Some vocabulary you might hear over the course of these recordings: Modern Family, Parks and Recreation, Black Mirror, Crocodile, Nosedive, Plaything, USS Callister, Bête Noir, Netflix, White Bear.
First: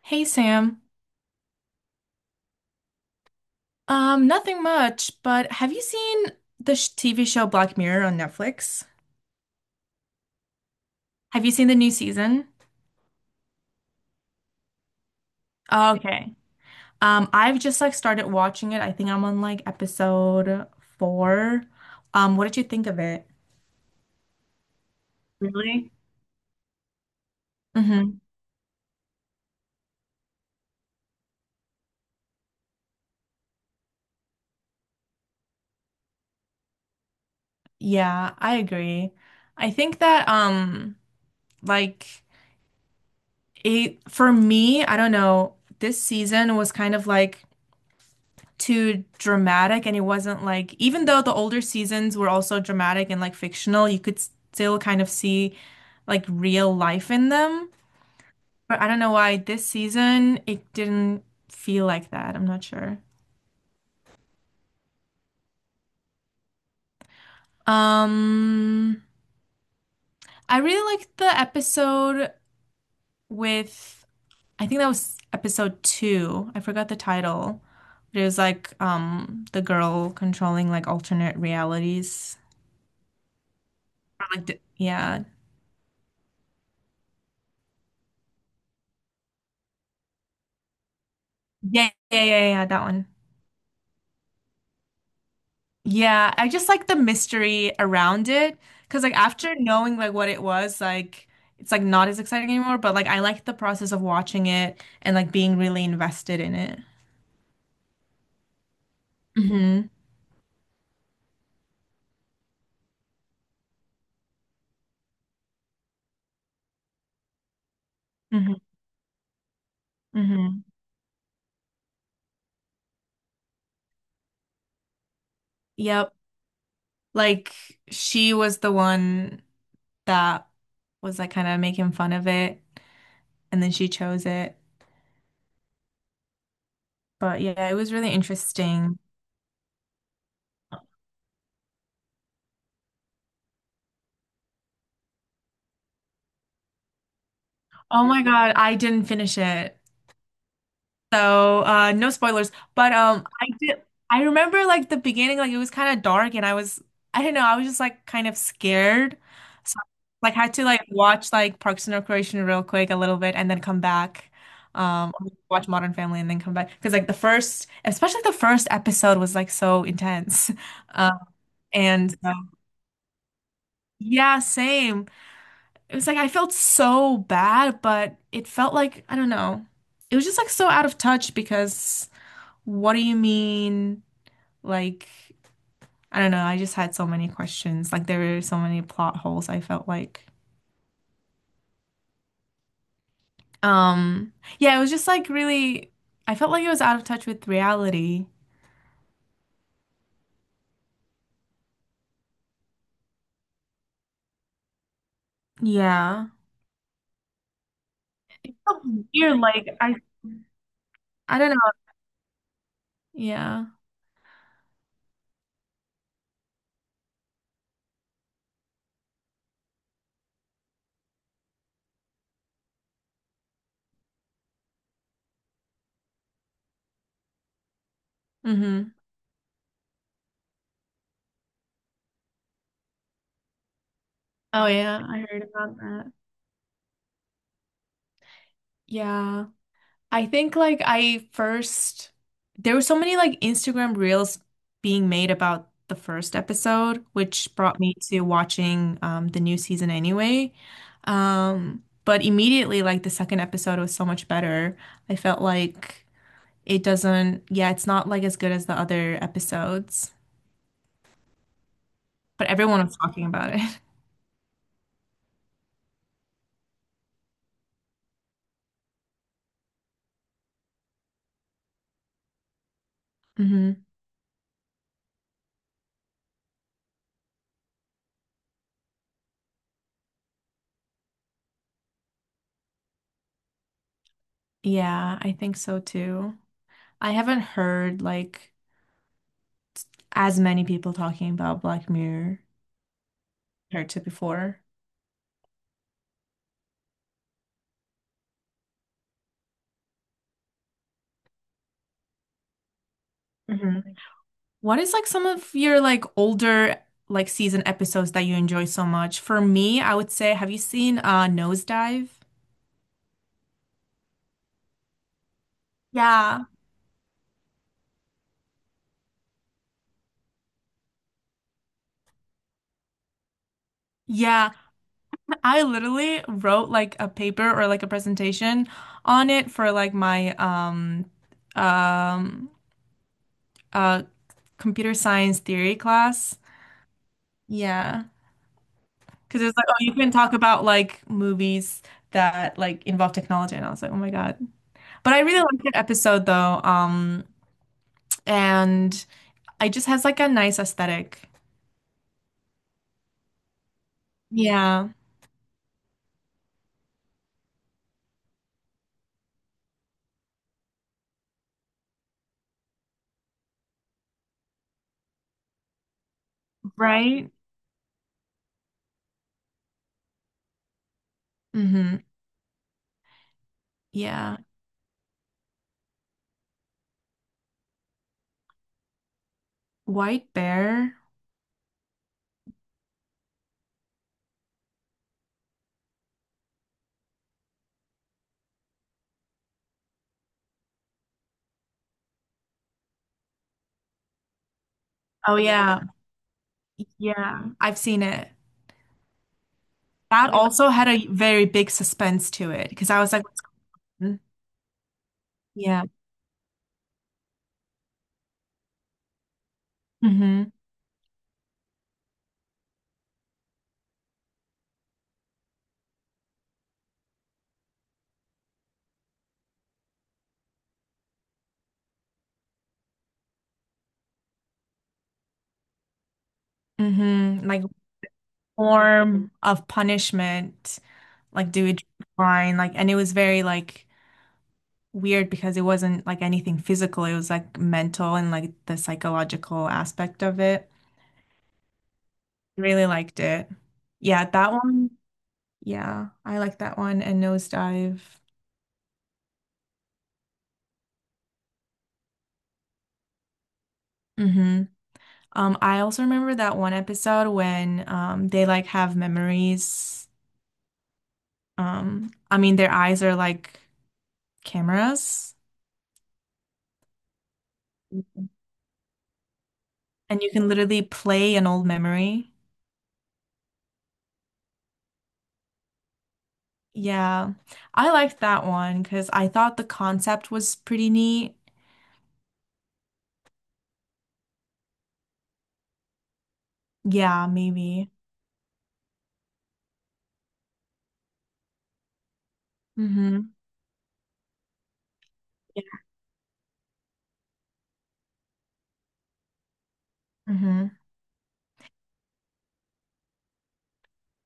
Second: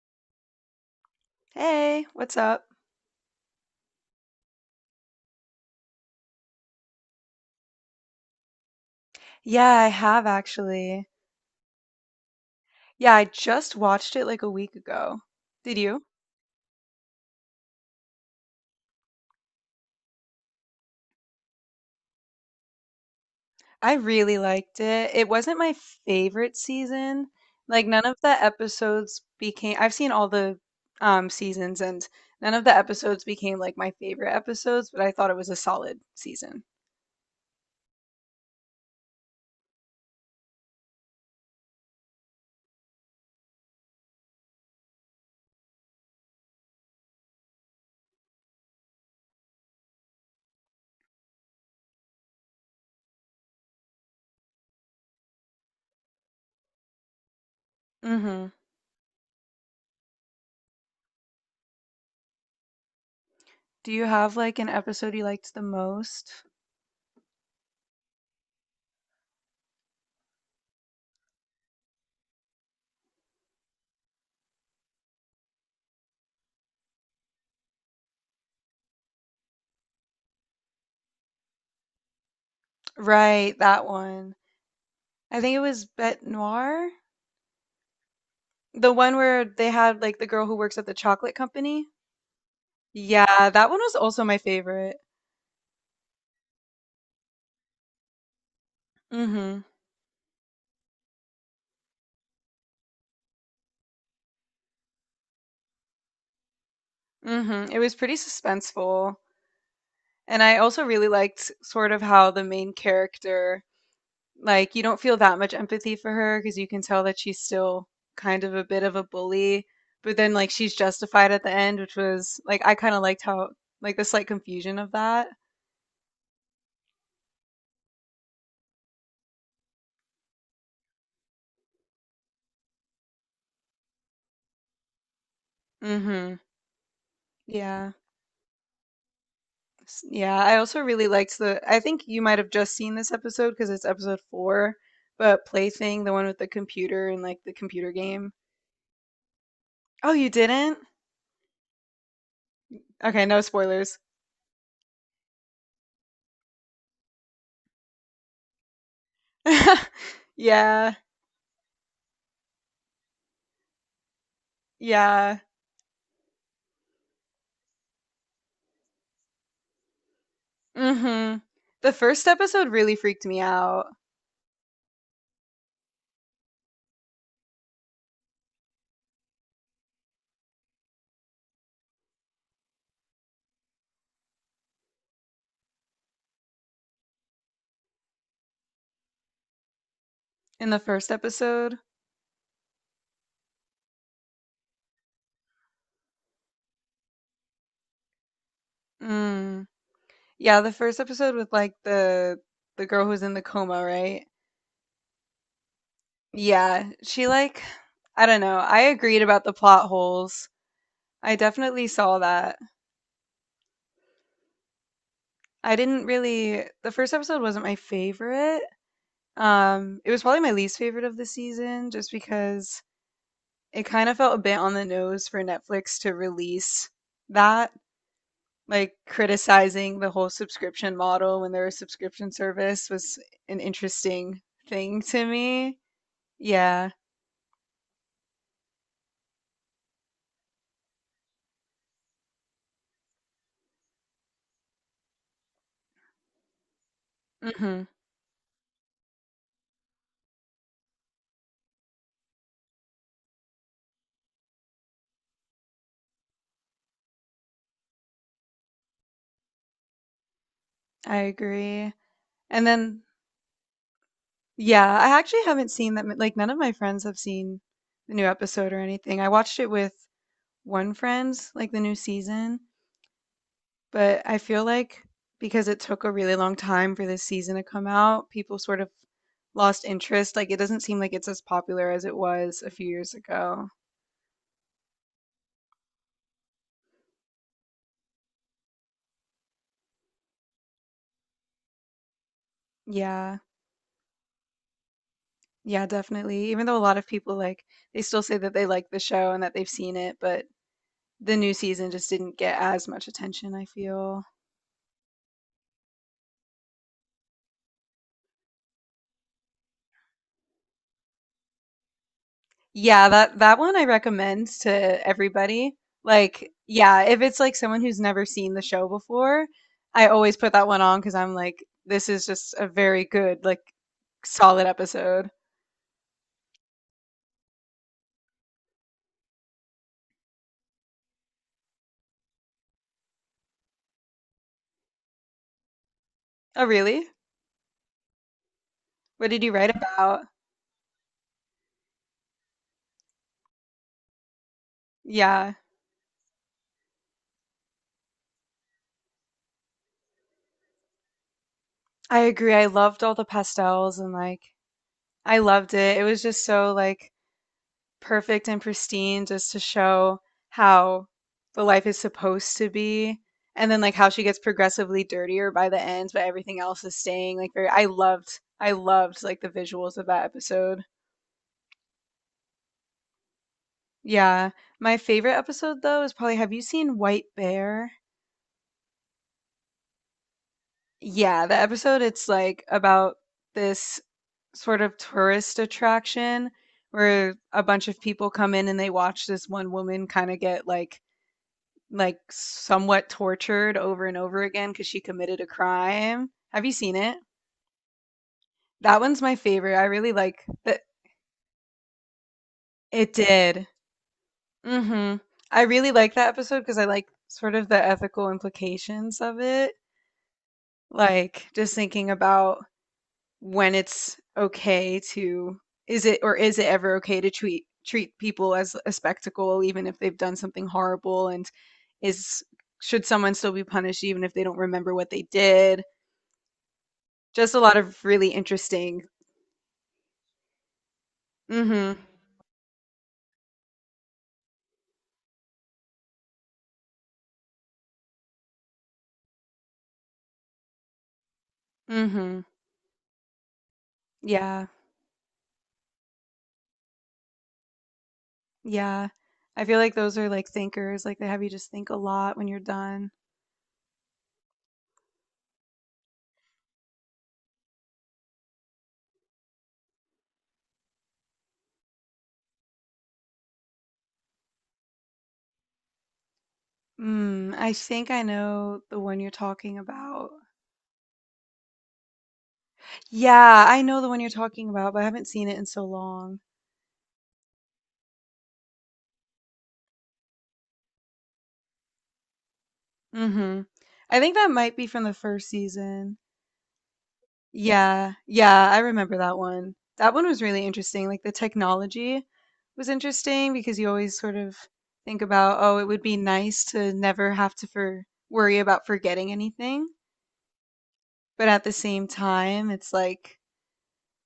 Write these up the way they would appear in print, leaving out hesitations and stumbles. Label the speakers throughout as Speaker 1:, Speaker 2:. Speaker 1: Hey Sam.
Speaker 2: Hey, what's up?
Speaker 1: Nothing much, but have you seen the sh TV show Black Mirror on Netflix?
Speaker 2: Yeah, I have actually.
Speaker 1: Have you seen the new season?
Speaker 2: Yeah, I just watched it like a week ago. Did you?
Speaker 1: Okay. I've just like started watching it. I think I'm on like episode four. What did you think of it?
Speaker 2: I really liked it. It wasn't my
Speaker 1: Really?
Speaker 2: favorite season. Like none
Speaker 1: Mm-hmm.
Speaker 2: of the episodes became I've seen all the seasons and none of the episodes became like my favorite episodes, but I thought it was a solid season.
Speaker 1: Yeah, I agree. I think that like it for me, I don't know, this season was kind of like too dramatic and it wasn't like even though the older seasons were also dramatic and like fictional, you could still kind of see like real life in them.
Speaker 2: Mm-hmm.
Speaker 1: But I don't know why this season it didn't feel like that. I'm not sure.
Speaker 2: Do you have like an episode you liked the most?
Speaker 1: Um, I really liked the episode with I think that was episode two. I forgot the title. But it was like the girl controlling like alternate realities.
Speaker 2: Right, that
Speaker 1: Or,
Speaker 2: one.
Speaker 1: like, yeah.
Speaker 2: I think it was Bête Noir. The one where they had, like, the girl who works at the chocolate company?
Speaker 1: Yeah, yeah, yeah, yeah, that one.
Speaker 2: Yeah, that one was also my favorite.
Speaker 1: Yeah, I just like the mystery around it because like after
Speaker 2: Mhm.
Speaker 1: knowing like what it was, like it's like not as exciting anymore, but like I like the process of watching it and like being really invested in it.
Speaker 2: Mhm. It was pretty suspenseful.
Speaker 1: hmm
Speaker 2: And I also really liked sort of how the main character, like, you don't feel that much empathy for her because you can tell that she's still kind of a
Speaker 1: hmm
Speaker 2: bit of a bully, but then, like,
Speaker 1: hmm
Speaker 2: she's justified at the end, which was, like, I kind of liked how, like, the slight confusion of that.
Speaker 1: Yep. Like she was the one that was like kind of making fun of it and then she chose it.
Speaker 2: Mhm.
Speaker 1: But yeah, it
Speaker 2: Yeah.
Speaker 1: was really interesting.
Speaker 2: Yeah, I also really liked the. I think you might have just seen this episode because it's episode four, but Plaything, the one with the computer and like the computer
Speaker 1: Oh my
Speaker 2: game.
Speaker 1: God, I didn't finish it.
Speaker 2: Oh, you didn't?
Speaker 1: So, no spoilers, but
Speaker 2: Okay, no
Speaker 1: I did.
Speaker 2: spoilers.
Speaker 1: I remember like the beginning, like it was kind of dark, and I was, I don't know, I was just like kind of scared. So, like, had to like
Speaker 2: Yeah,
Speaker 1: watch like Parks and Recreation real quick a little bit, and then come back. Or
Speaker 2: yeah.
Speaker 1: watch Modern Family and then come back because like the first, especially the first episode was like so intense. Um,
Speaker 2: Mm-hmm. The
Speaker 1: and
Speaker 2: first episode really freaked me out.
Speaker 1: Yeah, same. It was like I felt so bad, but it felt like I don't know. It was just like so out of touch because. What do you mean? Like, I don't know. I just had so many questions. Like, there were so many plot holes, I felt like.
Speaker 2: In the first episode,
Speaker 1: Um, yeah, it was just like really, I felt like it was out of touch with reality.
Speaker 2: mm, yeah, the first episode with like the girl who's in the coma, right?
Speaker 1: Yeah.
Speaker 2: Yeah, she like, I don't know. I
Speaker 1: Felt
Speaker 2: agreed
Speaker 1: weird,
Speaker 2: about the
Speaker 1: like
Speaker 2: plot
Speaker 1: I
Speaker 2: holes. I
Speaker 1: I don't know.
Speaker 2: definitely saw that.
Speaker 1: Yeah.
Speaker 2: I didn't really the first episode wasn't my favorite. It was probably my least favorite of the season just because it kind of felt a bit on the nose for Netflix to release that
Speaker 1: Mm-hmm.
Speaker 2: like criticizing the whole subscription model when they're a subscription service was an interesting
Speaker 1: Oh
Speaker 2: thing
Speaker 1: yeah,
Speaker 2: to
Speaker 1: I heard about
Speaker 2: me.
Speaker 1: that.
Speaker 2: Yeah.
Speaker 1: Yeah. I think like I first there were so many like Instagram reels being made about the first episode, which brought
Speaker 2: Mhm.
Speaker 1: me to watching the new season anyway. But immediately, like the second episode was so much better. I felt like it doesn't, yeah, it's not like as good as the other episodes,
Speaker 2: I agree.
Speaker 1: but
Speaker 2: And
Speaker 1: everyone was
Speaker 2: then
Speaker 1: talking about it.
Speaker 2: yeah, I actually haven't seen that like none of my friends have seen the new episode or anything. I watched it with one Friends, like the new season,
Speaker 1: hmm
Speaker 2: but I feel like because it took a really long time for this season to come out, people sort of lost interest. Like it doesn't seem like it's as popular as it was a few years ago.
Speaker 1: Yeah, I think so too. I haven't heard like as many people talking about Black Mirror
Speaker 2: Yeah.
Speaker 1: compared to before.
Speaker 2: Yeah, definitely. Even though a lot of people like they still say that they like the show and that they've seen it, but the new season just didn't get as much attention, I
Speaker 1: hmm
Speaker 2: feel.
Speaker 1: What is like some of your like older like season episodes that you enjoy so much? For me, I would say, have you seen Nosedive?
Speaker 2: Yeah, that one I recommend to everybody.
Speaker 1: Yeah.
Speaker 2: Like, yeah, if it's like someone who's never seen the show before, I always put that one on because I'm like, this is just a very good, like,
Speaker 1: Yeah,
Speaker 2: solid episode.
Speaker 1: I literally wrote like a paper or like a presentation on it for like my um uh computer science theory class.
Speaker 2: Oh, really?
Speaker 1: Yeah.
Speaker 2: What
Speaker 1: Because
Speaker 2: did you
Speaker 1: it's like,
Speaker 2: write
Speaker 1: oh, you can
Speaker 2: about?
Speaker 1: talk about like movies that like involve technology. And I was like, oh my God. But I really
Speaker 2: Yeah,
Speaker 1: liked that episode though. And It just has like a nice aesthetic.
Speaker 2: I agree. I loved all the pastels and like
Speaker 1: Yeah,
Speaker 2: I loved it. It was just so like perfect and pristine just to show how the life is supposed to be and then like how she gets progressively dirtier by the end but everything else is
Speaker 1: right?
Speaker 2: staying like very I loved like the visuals of that episode.
Speaker 1: Mm-hmm. Yeah.
Speaker 2: Yeah. My favorite episode though is probably have you seen White Bear?
Speaker 1: White Bear.
Speaker 2: Yeah, the episode it's like about this sort of tourist attraction where a bunch of people come in and they watch this one woman kind of get like somewhat tortured over and over again because she
Speaker 1: Oh
Speaker 2: committed a
Speaker 1: yeah.
Speaker 2: crime. Have you seen it?
Speaker 1: Yeah. I've seen it.
Speaker 2: That one's my favorite. I really
Speaker 1: That
Speaker 2: like
Speaker 1: also
Speaker 2: that.
Speaker 1: had a very big suspense to it because I
Speaker 2: It
Speaker 1: was like, what's
Speaker 2: did.
Speaker 1: going on?
Speaker 2: Hmm. I
Speaker 1: Yeah.
Speaker 2: really like that episode because I like sort of the ethical implications of it.
Speaker 1: Mm-hmm.
Speaker 2: Like just thinking about when it's okay to is it or is it ever okay to treat people as a spectacle even if they've done something horrible and is should someone still be punished even if they don't remember what they did.
Speaker 1: Mm-hmm.
Speaker 2: Just a
Speaker 1: Like
Speaker 2: lot of really interesting.
Speaker 1: form of punishment. Like do it
Speaker 2: Mhm,
Speaker 1: fine. Like and it was very like weird because it wasn't like anything physical. It was like mental and like the psychological aspect of it.
Speaker 2: mhm.
Speaker 1: Really liked it. Yeah, that
Speaker 2: Yeah,
Speaker 1: one. Yeah, I like that one and Nosedive.
Speaker 2: yeah. I feel like those are, like, thinkers, like, they have you just think a lot when you're done.
Speaker 1: hmm I also remember that one episode when they like have memories. I mean their eyes are like cameras
Speaker 2: Mm, I think I know the one you're talking
Speaker 1: and you
Speaker 2: about.
Speaker 1: can literally play an old memory.
Speaker 2: Yeah, I know the one you're talking about, but I haven't seen it in so long.
Speaker 1: Yeah. I liked that one because I thought the concept was pretty neat.
Speaker 2: Mhm. I think that might be from the first season.
Speaker 1: Yeah, maybe.
Speaker 2: Yeah, yeah, I remember that one. That one was really interesting. Like the technology was
Speaker 1: Mm-hmm.
Speaker 2: interesting because you always sort of think about, oh, it would be nice to never have to for worry about forgetting anything.
Speaker 1: Mm-hmm.
Speaker 2: But at the same time, it's like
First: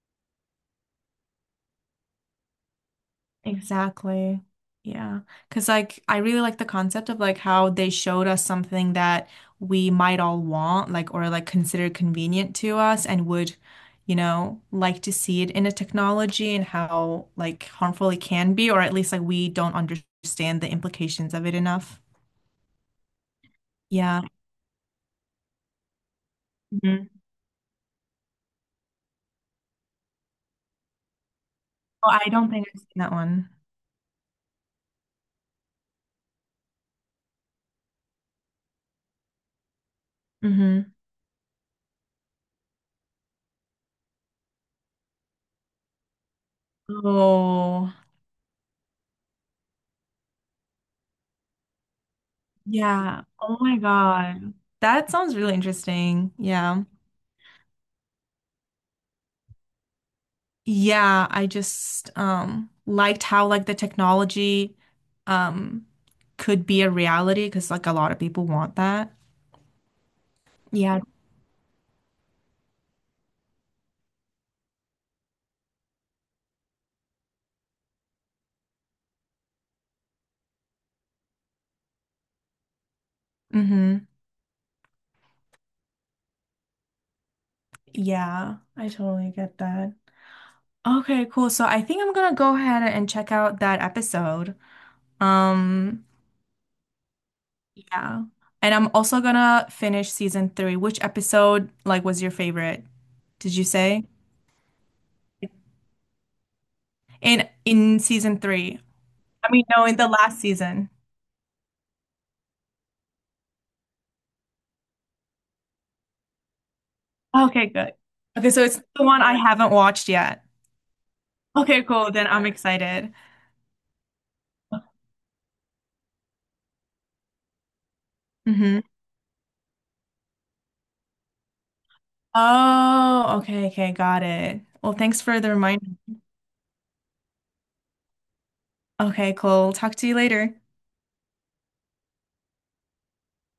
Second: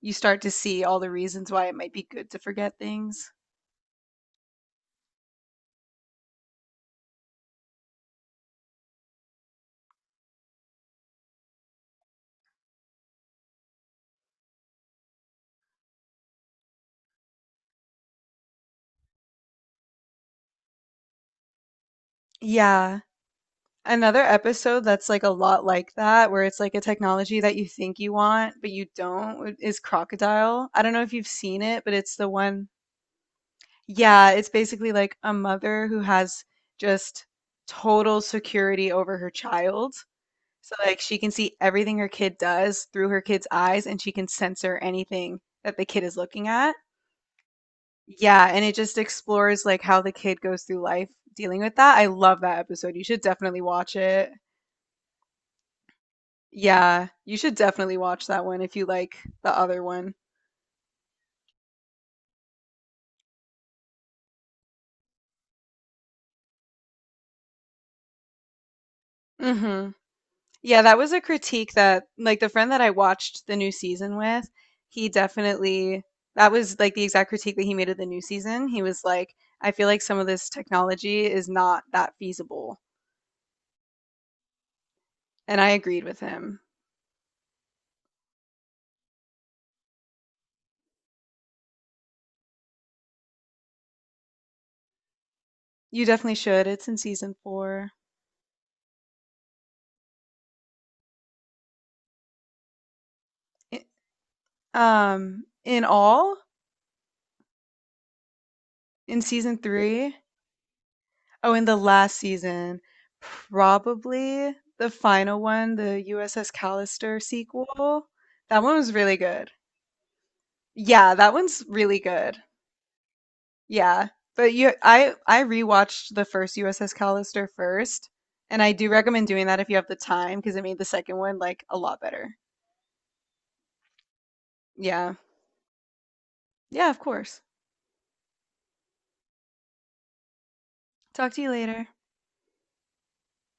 Speaker 2: you start to see all the reasons why it might be good to forget things.
Speaker 1: Exactly. Yeah. 'Cause like I really like the concept of like how they showed us something that we might all want, like or like consider convenient to us and would, you know, like to see it in a technology and how like harmful it can be, or at least like we don't understand the implications of it enough.
Speaker 2: Yeah. Another
Speaker 1: Yeah.
Speaker 2: episode that's like a lot like that, where it's like a
Speaker 1: Mhm.
Speaker 2: technology that you think you want, but you don't, is Crocodile. I don't know if you've seen it, but
Speaker 1: Oh,
Speaker 2: it's
Speaker 1: I
Speaker 2: the
Speaker 1: don't think
Speaker 2: one.
Speaker 1: I've seen that one.
Speaker 2: Yeah, it's basically like a mother who has just total security over her child. So
Speaker 1: hmm
Speaker 2: like she can see everything her kid does through her kid's eyes and she can censor anything that the kid is looking at.
Speaker 1: Oh,
Speaker 2: Yeah, and it just explores like how the kid goes through life dealing with that. I love that episode. You should
Speaker 1: yeah. Oh
Speaker 2: definitely
Speaker 1: my
Speaker 2: watch it.
Speaker 1: God. That sounds really interesting. Yeah.
Speaker 2: Yeah, you should definitely watch that one if you like the other one.
Speaker 1: Yeah, I just liked how like the technology um could be a reality because like a lot of people want that.
Speaker 2: Hmm. Yeah, that
Speaker 1: Yeah.
Speaker 2: was a critique that, like, the friend that I watched the new season with, he definitely, that was like the exact critique that he made of the new season. He was like, I feel like some of this technology is not that feasible.
Speaker 1: Mm-hmm.
Speaker 2: And I agreed with him.
Speaker 1: Yeah, I totally get that. Okay, cool. So I think I'm gonna go ahead and check out that episode. Um,
Speaker 2: You definitely should. It's in season four.
Speaker 1: yeah. And I'm also gonna finish season three. Which episode like was your favorite? Did you
Speaker 2: I-
Speaker 1: say?
Speaker 2: in all,
Speaker 1: In season three.
Speaker 2: in
Speaker 1: I
Speaker 2: season
Speaker 1: mean, no, in the
Speaker 2: three,
Speaker 1: last season.
Speaker 2: oh, in the last season, probably the final one, the USS Callister
Speaker 1: Okay, good.
Speaker 2: sequel.
Speaker 1: Okay,
Speaker 2: That
Speaker 1: so
Speaker 2: one
Speaker 1: it's
Speaker 2: was
Speaker 1: the
Speaker 2: really
Speaker 1: one I
Speaker 2: good.
Speaker 1: haven't watched yet.
Speaker 2: Yeah, that one's
Speaker 1: Okay,
Speaker 2: really
Speaker 1: cool. Then
Speaker 2: good.
Speaker 1: I'm excited.
Speaker 2: Yeah. But you I rewatched the first USS Callister first, and I
Speaker 1: hmm
Speaker 2: do recommend doing that if you have the time because it made the second one like a lot better.
Speaker 1: Oh, okay, okay, got it. Well,
Speaker 2: Yeah.
Speaker 1: thanks for the reminder.
Speaker 2: Yeah, of course.
Speaker 1: Okay, cool. Talk to you later.
Speaker 2: Talk to you later.